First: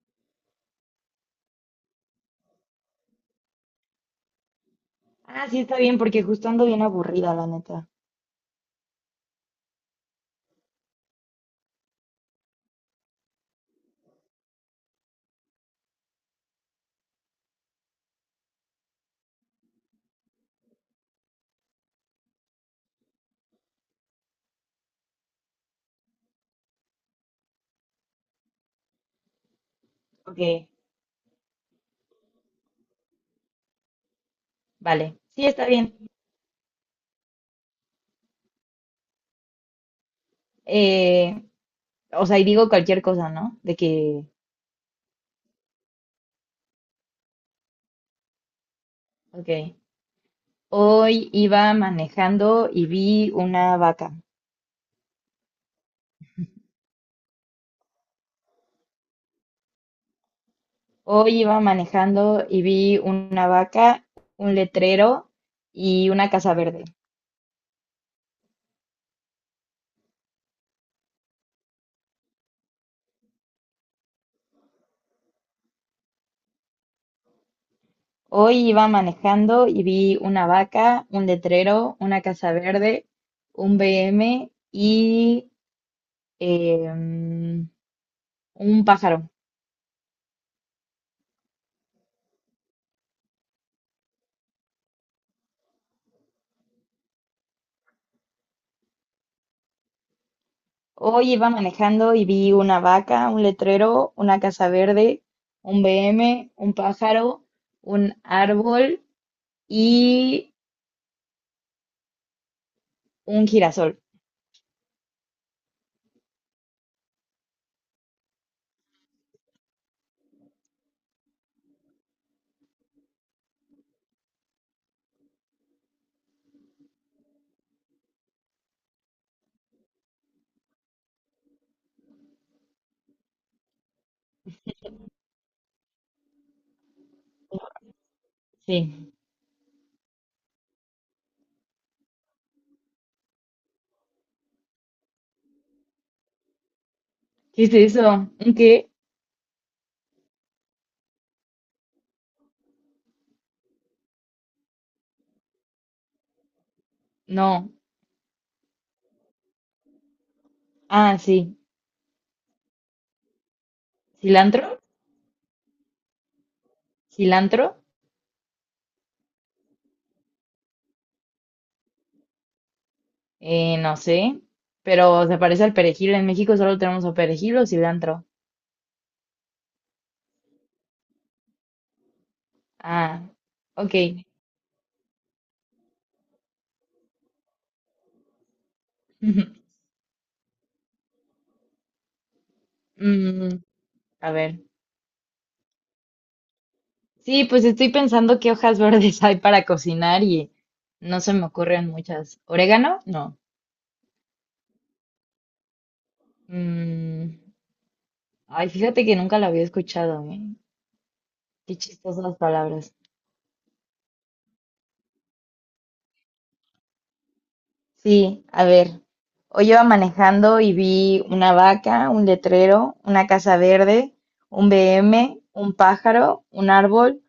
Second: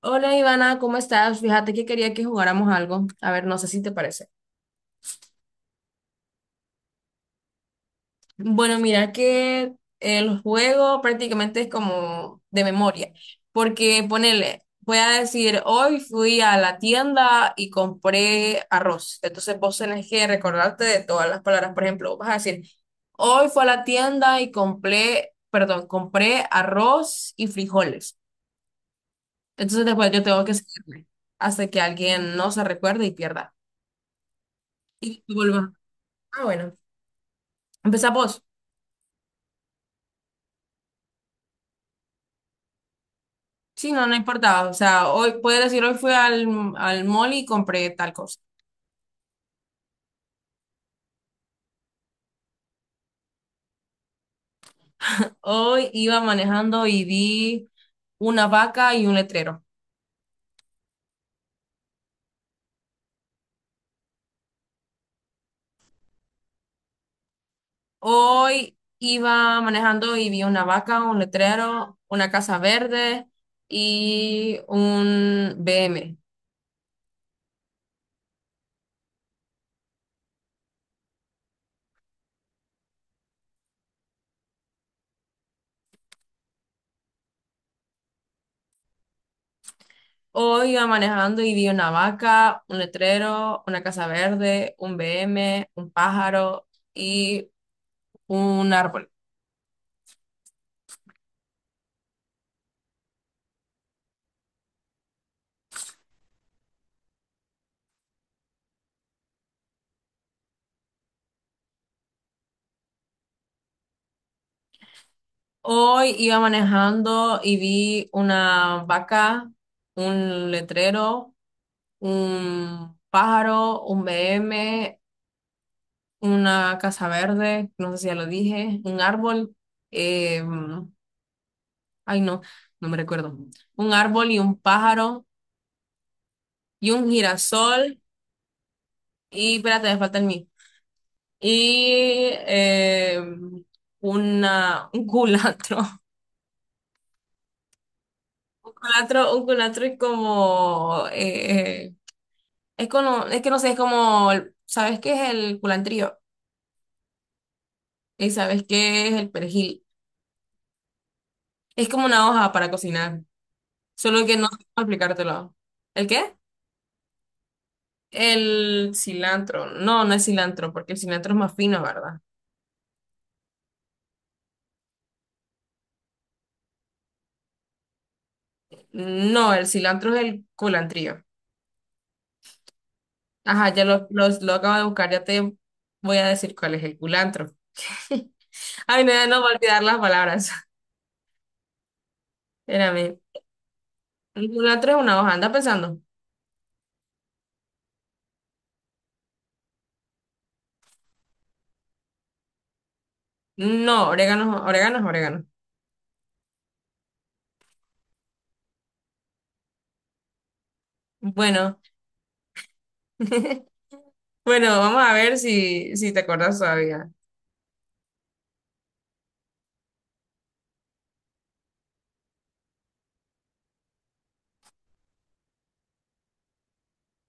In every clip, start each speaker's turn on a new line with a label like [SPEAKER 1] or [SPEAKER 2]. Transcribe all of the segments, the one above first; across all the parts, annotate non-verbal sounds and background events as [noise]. [SPEAKER 1] Hola Ivana, ¿cómo estás? Fíjate que quería que jugáramos algo. A ver, no sé si te parece.
[SPEAKER 2] Ah, sí, está bien, porque justo ando bien aburrida, la neta.
[SPEAKER 1] Bueno, mira que el juego prácticamente es como de memoria, porque ponele, voy a decir, hoy fui a la tienda y compré arroz. Entonces vos tenés que recordarte de todas las palabras. Por ejemplo, vas a decir, hoy fui a la tienda y compré, perdón, compré arroz y frijoles. Entonces después yo
[SPEAKER 2] Ok,
[SPEAKER 1] tengo que seguirme hasta que alguien no se recuerde y pierda.
[SPEAKER 2] vale.
[SPEAKER 1] Y
[SPEAKER 2] Sí, está
[SPEAKER 1] vuelva.
[SPEAKER 2] bien.
[SPEAKER 1] Ah, bueno, empezá vos.
[SPEAKER 2] Eh, o sea, y digo cualquier cosa, ¿no?
[SPEAKER 1] Sí, no, no importaba. O sea, hoy, puedes decir, hoy fui al, al mall y compré tal cosa.
[SPEAKER 2] Ok. Hoy iba manejando y vi una vaca.
[SPEAKER 1] Hoy iba manejando y vi una vaca y un letrero.
[SPEAKER 2] Hoy iba manejando y vi una vaca, un letrero y una casa verde.
[SPEAKER 1] Hoy iba manejando y vi una vaca, un letrero, una casa verde y un B M.
[SPEAKER 2] Hoy iba manejando y vi una vaca, un letrero, una casa verde, un BM y em, un pájaro.
[SPEAKER 1] Hoy iba manejando y vi una vaca, un letrero, una casa verde, un B M, un pájaro y un árbol.
[SPEAKER 2] Hoy iba manejando y vi una vaca, un letrero, una casa verde, un BM, un pájaro, un árbol y un girasol.
[SPEAKER 1] Hoy iba manejando y vi una vaca, un letrero, un pájaro, un BM, una casa verde, no sé si ya lo dije, un árbol, eh, ay no, no me recuerdo, un árbol y un pájaro y un girasol
[SPEAKER 2] Sí.
[SPEAKER 1] y espérate, me falta el mí. Y una, un culantro, [laughs]
[SPEAKER 2] ¿Qué es eso? ¿Un qué?
[SPEAKER 1] un culantro y como... Es como, es que no sé, es como, ¿sabes qué es el culantrío?
[SPEAKER 2] No.
[SPEAKER 1] ¿Y sabes qué es el perejil?
[SPEAKER 2] Ah, sí.
[SPEAKER 1] Es como una hoja para cocinar, solo que no sé
[SPEAKER 2] ¿Cilantro?
[SPEAKER 1] cómo explicártelo. ¿El qué?
[SPEAKER 2] ¿Cilantro?
[SPEAKER 1] El cilantro. No, no es cilantro, porque el cilantro es más fino, ¿verdad?
[SPEAKER 2] No sé. Pero se parece al perejil. En México solo tenemos o perejil o cilantro.
[SPEAKER 1] No, el cilantro es el culantrío.
[SPEAKER 2] Ah,
[SPEAKER 1] Ajá,
[SPEAKER 2] ok.
[SPEAKER 1] lo acabo de buscar, ya te voy a decir cuál es el culantro. [laughs] Ay, no, no voy a
[SPEAKER 2] [laughs]
[SPEAKER 1] olvidar las palabras. [laughs] Espérame.
[SPEAKER 2] Mm, a
[SPEAKER 1] El
[SPEAKER 2] ver.
[SPEAKER 1] culantro es una hoja, anda pensando.
[SPEAKER 2] Sí, pues estoy pensando qué hojas [laughs] verdes hay para cocinar y no se me ocurren muchas. ¿Orégano? No.
[SPEAKER 1] No, orégano, orégano es orégano.
[SPEAKER 2] Mm, ay, fíjate que nunca la había escuchado, ¿eh? Qué
[SPEAKER 1] Bueno.
[SPEAKER 2] chistosas palabras.
[SPEAKER 1] [laughs] Bueno, vamos a ver si te acuerdas todavía.
[SPEAKER 2] Sí, a ver. Hoy iba manejando y vi una vaca, un letrero, una casa verde, un BM, un pájaro, un árbol,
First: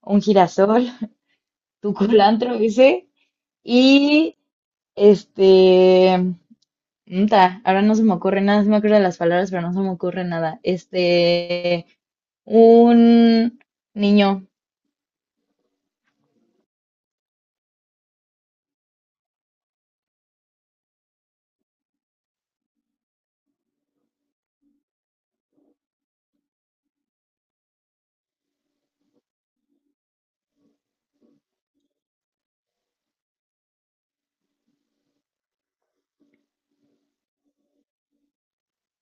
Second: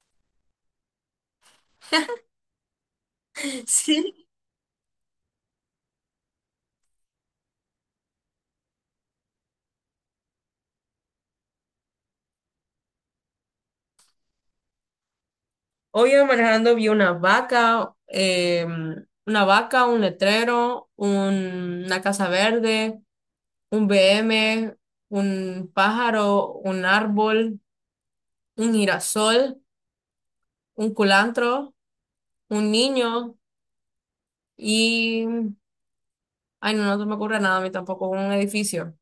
[SPEAKER 2] un girasol, [laughs] tu culantro ese,
[SPEAKER 1] [laughs] Sí.
[SPEAKER 2] y este, ahora no se me ocurre nada, sí me acuerdo de las palabras, pero no se me ocurre nada. Un niño,
[SPEAKER 1] Hoy iba manejando vi una vaca, un letrero, una casa verde, un BM, un pájaro, un árbol, un girasol, un culantro, un niño y... Ay, no, no se me ocurre nada a mí tampoco, un edificio.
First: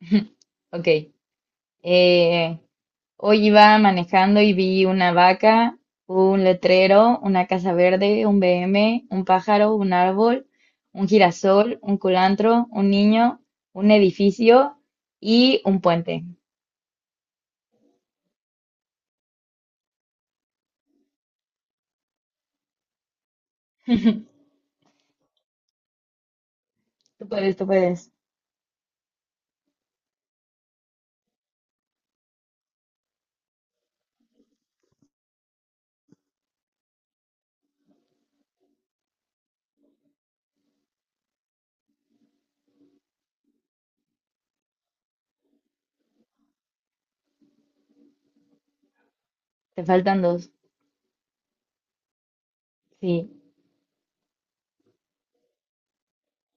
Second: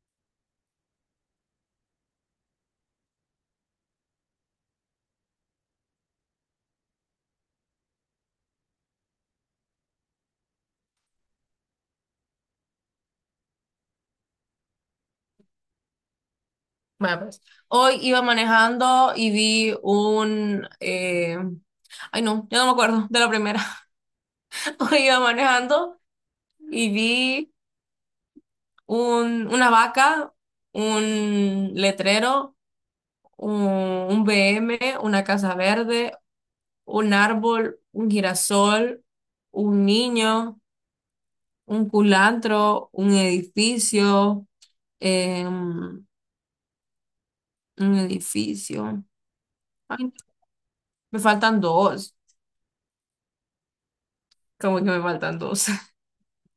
[SPEAKER 2] [laughs] ok, eh, hoy iba manejando y vi una vaca, un letrero, una casa verde, un BM, un pájaro, un árbol, un girasol, un culantro, un niño, un edificio y un puente.
[SPEAKER 1] Bueno, pues, hoy iba manejando y vi un... Ay, no, ya no me acuerdo de la primera. [laughs] Iba manejando y
[SPEAKER 2] Tú
[SPEAKER 1] vi
[SPEAKER 2] puedes, tú puedes.
[SPEAKER 1] un, una vaca, un letrero, un, un BM, una casa verde, un árbol, un girasol, un niño, un culantro, un edificio, un edificio.
[SPEAKER 2] Te
[SPEAKER 1] Ay,
[SPEAKER 2] faltan dos.
[SPEAKER 1] me faltan dos.
[SPEAKER 2] Sí,
[SPEAKER 1] Como que me faltan dos. [laughs]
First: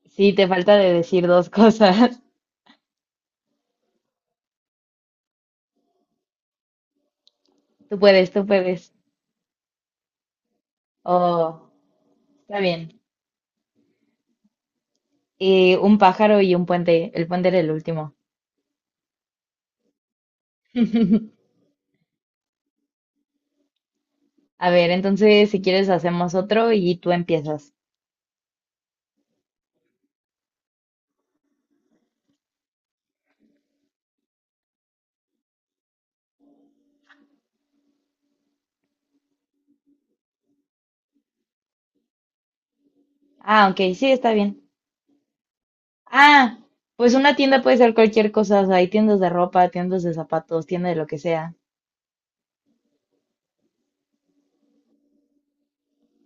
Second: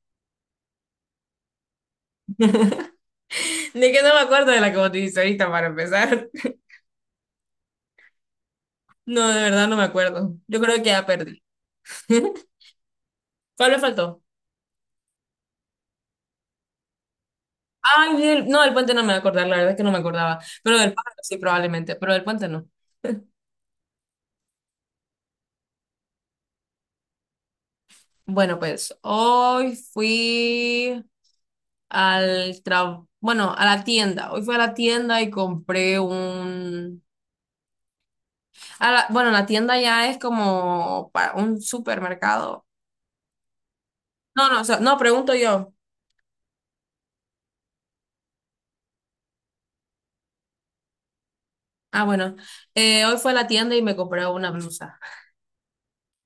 [SPEAKER 2] sí, te falta de decir dos cosas.
[SPEAKER 1] De que no me acuerdo de la que vos dijiste ahorita para empezar. [laughs]
[SPEAKER 2] [laughs] Tú puedes, tú puedes.
[SPEAKER 1] No, de verdad no me acuerdo. Yo creo que ya perdí.
[SPEAKER 2] Oh,
[SPEAKER 1] [laughs]
[SPEAKER 2] está bien.
[SPEAKER 1] ¿Cuál me faltó?
[SPEAKER 2] Y un pájaro y un puente. El puente era el último.
[SPEAKER 1] Ay, no, del puente no me voy a acordar, la verdad es que no me acordaba. Pero del pájaro sí,
[SPEAKER 2] [laughs]
[SPEAKER 1] probablemente, pero del puente no.
[SPEAKER 2] A ver, entonces si quieres hacemos otro y tú empiezas.
[SPEAKER 1] Bueno, pues hoy fui al trabajo, bueno, a la tienda. Hoy fui a la tienda y compré un... bueno, la tienda ya es como para un supermercado.
[SPEAKER 2] Ah, ok, sí, está
[SPEAKER 1] No, no, o
[SPEAKER 2] bien.
[SPEAKER 1] sea, no, pregunto yo.
[SPEAKER 2] Ah, pues una tienda puede ser cualquier cosa. O sea, hay tiendas de ropa, tiendas de zapatos, tienda de lo que sea.
[SPEAKER 1] Ah, bueno, hoy fue a la tienda y me compré una blusa.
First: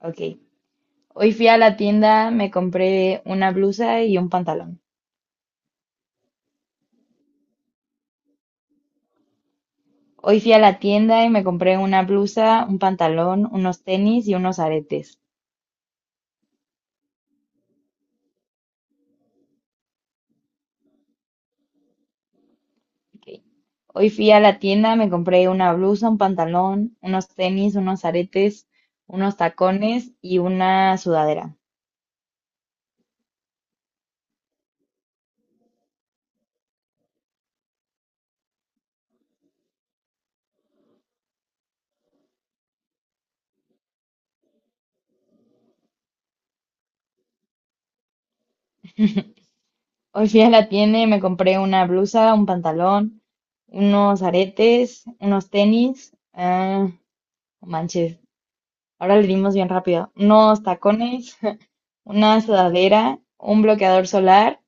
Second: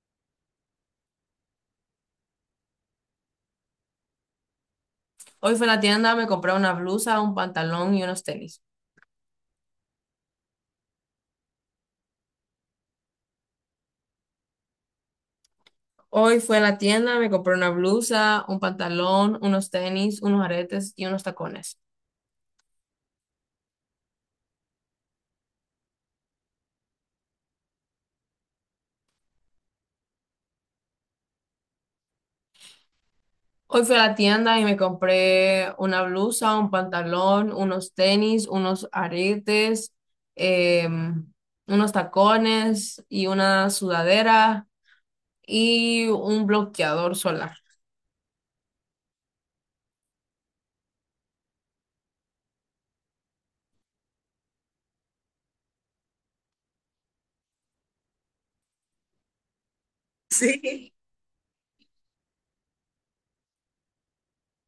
[SPEAKER 2] Ok. Hoy fui a la tienda, me compré una blusa y un pantalón.
[SPEAKER 1] Hoy fue a la tienda, me compré una blusa, un pantalón y unos tenis.
[SPEAKER 2] Hoy fui a la tienda y me compré una blusa, un pantalón, unos tenis y unos aretes.
[SPEAKER 1] Hoy fui a la tienda, me compré una blusa, un pantalón, unos tenis, unos aretes y unos tacones.
[SPEAKER 2] Ok. Hoy fui a la tienda, me compré una blusa, un pantalón, unos tenis, unos aretes, unos tacones y una sudadera.
[SPEAKER 1] Hoy fui a la tienda y me compré una blusa, un pantalón, unos tenis, unos aretes, em, unos tacones y una sudadera y un bloqueador solar. [laughs]
[SPEAKER 2] Hoy fui a la tienda y me compré una blusa, un pantalón, unos aretes, unos tenis. Ah, no manches, ahora le dimos bien rápido. Unos
[SPEAKER 1] Sí.
[SPEAKER 2] tacones, [laughs] una sudadera, un bloqueador solar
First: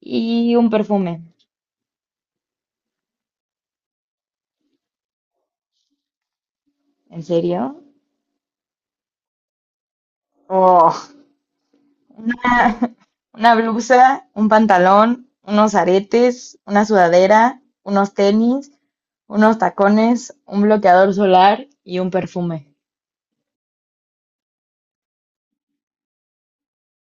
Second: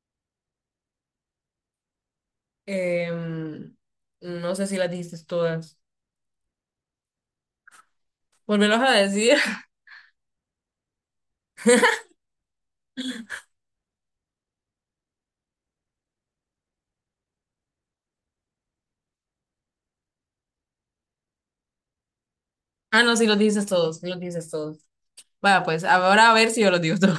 [SPEAKER 2] y un perfume.
[SPEAKER 1] Em, no sé si las dijiste todas.
[SPEAKER 2] ¿En serio?
[SPEAKER 1] Volvelos a decir. [laughs]
[SPEAKER 2] Una, [laughs] una blusa, un pantalón, unos aretes, una sudadera, unos tenis, unos tacones, un bloqueador solar y un perfume.
[SPEAKER 1] Ah, no, sí los dijiste todos, sí los dijiste todos. Vaya, pues ahora a ver si yo los digo todos.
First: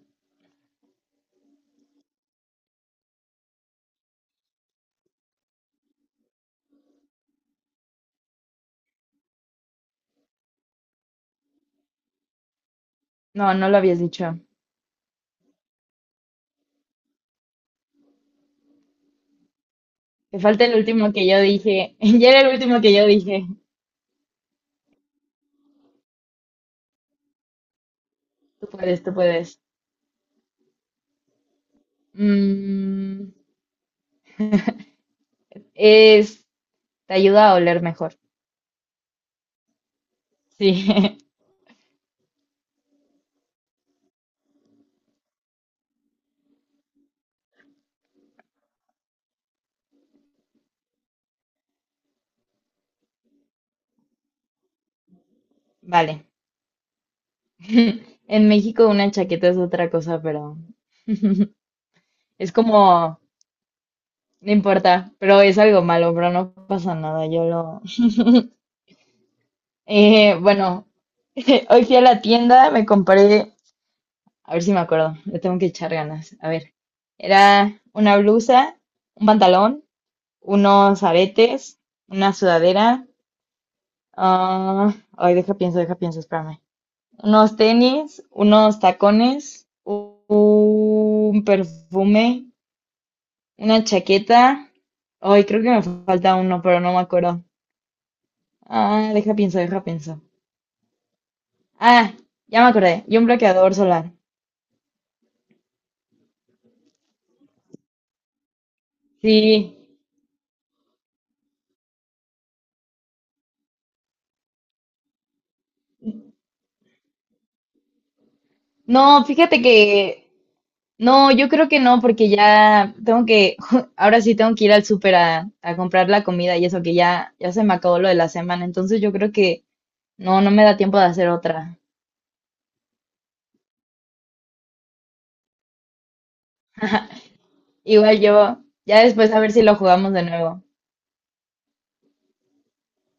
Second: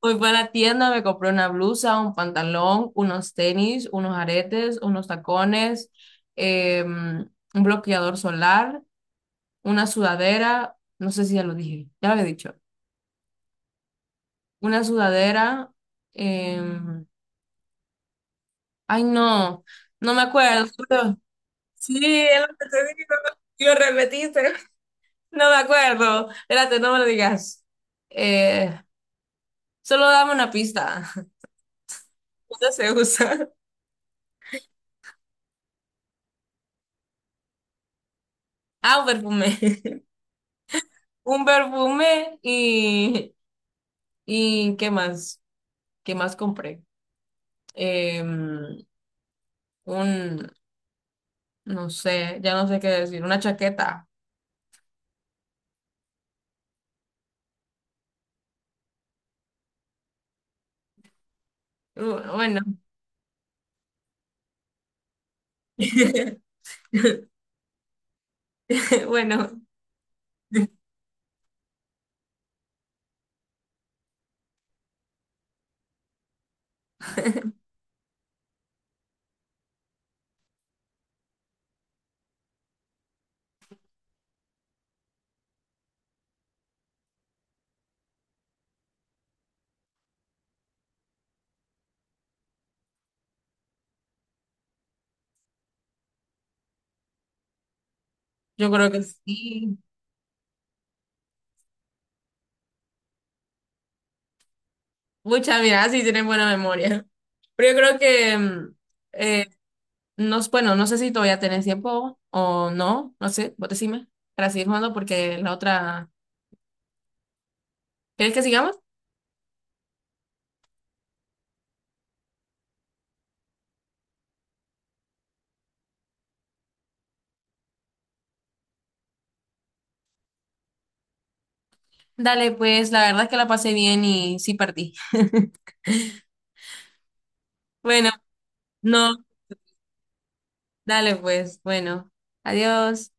[SPEAKER 1] Hoy fui a la tienda, me compré una blusa, un pantalón, unos tenis, unos aretes, unos tacones, un bloqueador solar, una sudadera, no sé si ya lo dije, ya lo había dicho,
[SPEAKER 2] No, no lo habías dicho.
[SPEAKER 1] una sudadera, eh, ay no, no me
[SPEAKER 2] Te falta
[SPEAKER 1] acuerdo,
[SPEAKER 2] el último que yo dije.
[SPEAKER 1] sí,
[SPEAKER 2] [laughs] Ya
[SPEAKER 1] es
[SPEAKER 2] era
[SPEAKER 1] lo
[SPEAKER 2] el
[SPEAKER 1] que
[SPEAKER 2] último que
[SPEAKER 1] te
[SPEAKER 2] yo
[SPEAKER 1] digo,
[SPEAKER 2] dije.
[SPEAKER 1] lo repetiste, [laughs] no me acuerdo, espérate, no me lo digas,
[SPEAKER 2] Tú
[SPEAKER 1] Eh,
[SPEAKER 2] puedes, tú puedes.
[SPEAKER 1] solo dame una pista, [laughs] ¿dónde se
[SPEAKER 2] Mm,
[SPEAKER 1] usa? [laughs]
[SPEAKER 2] es, te ayuda a oler mejor.
[SPEAKER 1] Ah, un perfume.
[SPEAKER 2] Sí,
[SPEAKER 1] Un
[SPEAKER 2] [laughs]
[SPEAKER 1] perfume y ¿qué más? ¿Qué más compré? Em, un, no sé, ya no sé qué decir, una chaqueta.
[SPEAKER 2] vale. [laughs] En México una chaqueta es otra cosa, pero [laughs] es
[SPEAKER 1] Bueno,
[SPEAKER 2] como. No importa, pero es algo malo, pero
[SPEAKER 1] [laughs]
[SPEAKER 2] no pasa nada, yo lo... [laughs]
[SPEAKER 1] bueno,
[SPEAKER 2] Bueno, [laughs] hoy fui a la tienda, me compré, a ver si me acuerdo, le tengo que echar ganas, a ver, era una blusa, un pantalón, unos aretes, una sudadera, ah, ay, deja pienso, espérame, unos tenis, unos tacones, un perfume, una chaqueta, ay, creo que me falta uno, pero no me acuerdo.
[SPEAKER 1] yo creo que
[SPEAKER 2] Ah, deja pienso,
[SPEAKER 1] sí.
[SPEAKER 2] deja pienso. Ah, ya me acordé. Y un bloqueador solar.
[SPEAKER 1] Muchas, mira, sí tienen buena memoria. Pero yo creo que,
[SPEAKER 2] Sí.
[SPEAKER 1] eh, no, bueno, no sé si todavía tenés tiempo o no, no sé, vos decime, para seguir jugando porque la otra, ¿querés que sigamos?
[SPEAKER 2] No, fíjate que. No, yo creo que no, porque ya tengo que. [laughs] Ahora sí tengo que ir al súper a comprar la comida y eso, que ya, ya se me acabó lo de la semana. Entonces yo creo que no, no me da tiempo de hacer otra.
[SPEAKER 1] Dale, pues la verdad es que la pasé bien y sí partí. Bueno,
[SPEAKER 2] Igual yo. Ya
[SPEAKER 1] no.
[SPEAKER 2] después a ver si lo jugamos de nuevo.
[SPEAKER 1] Dale pues, bueno, adiós.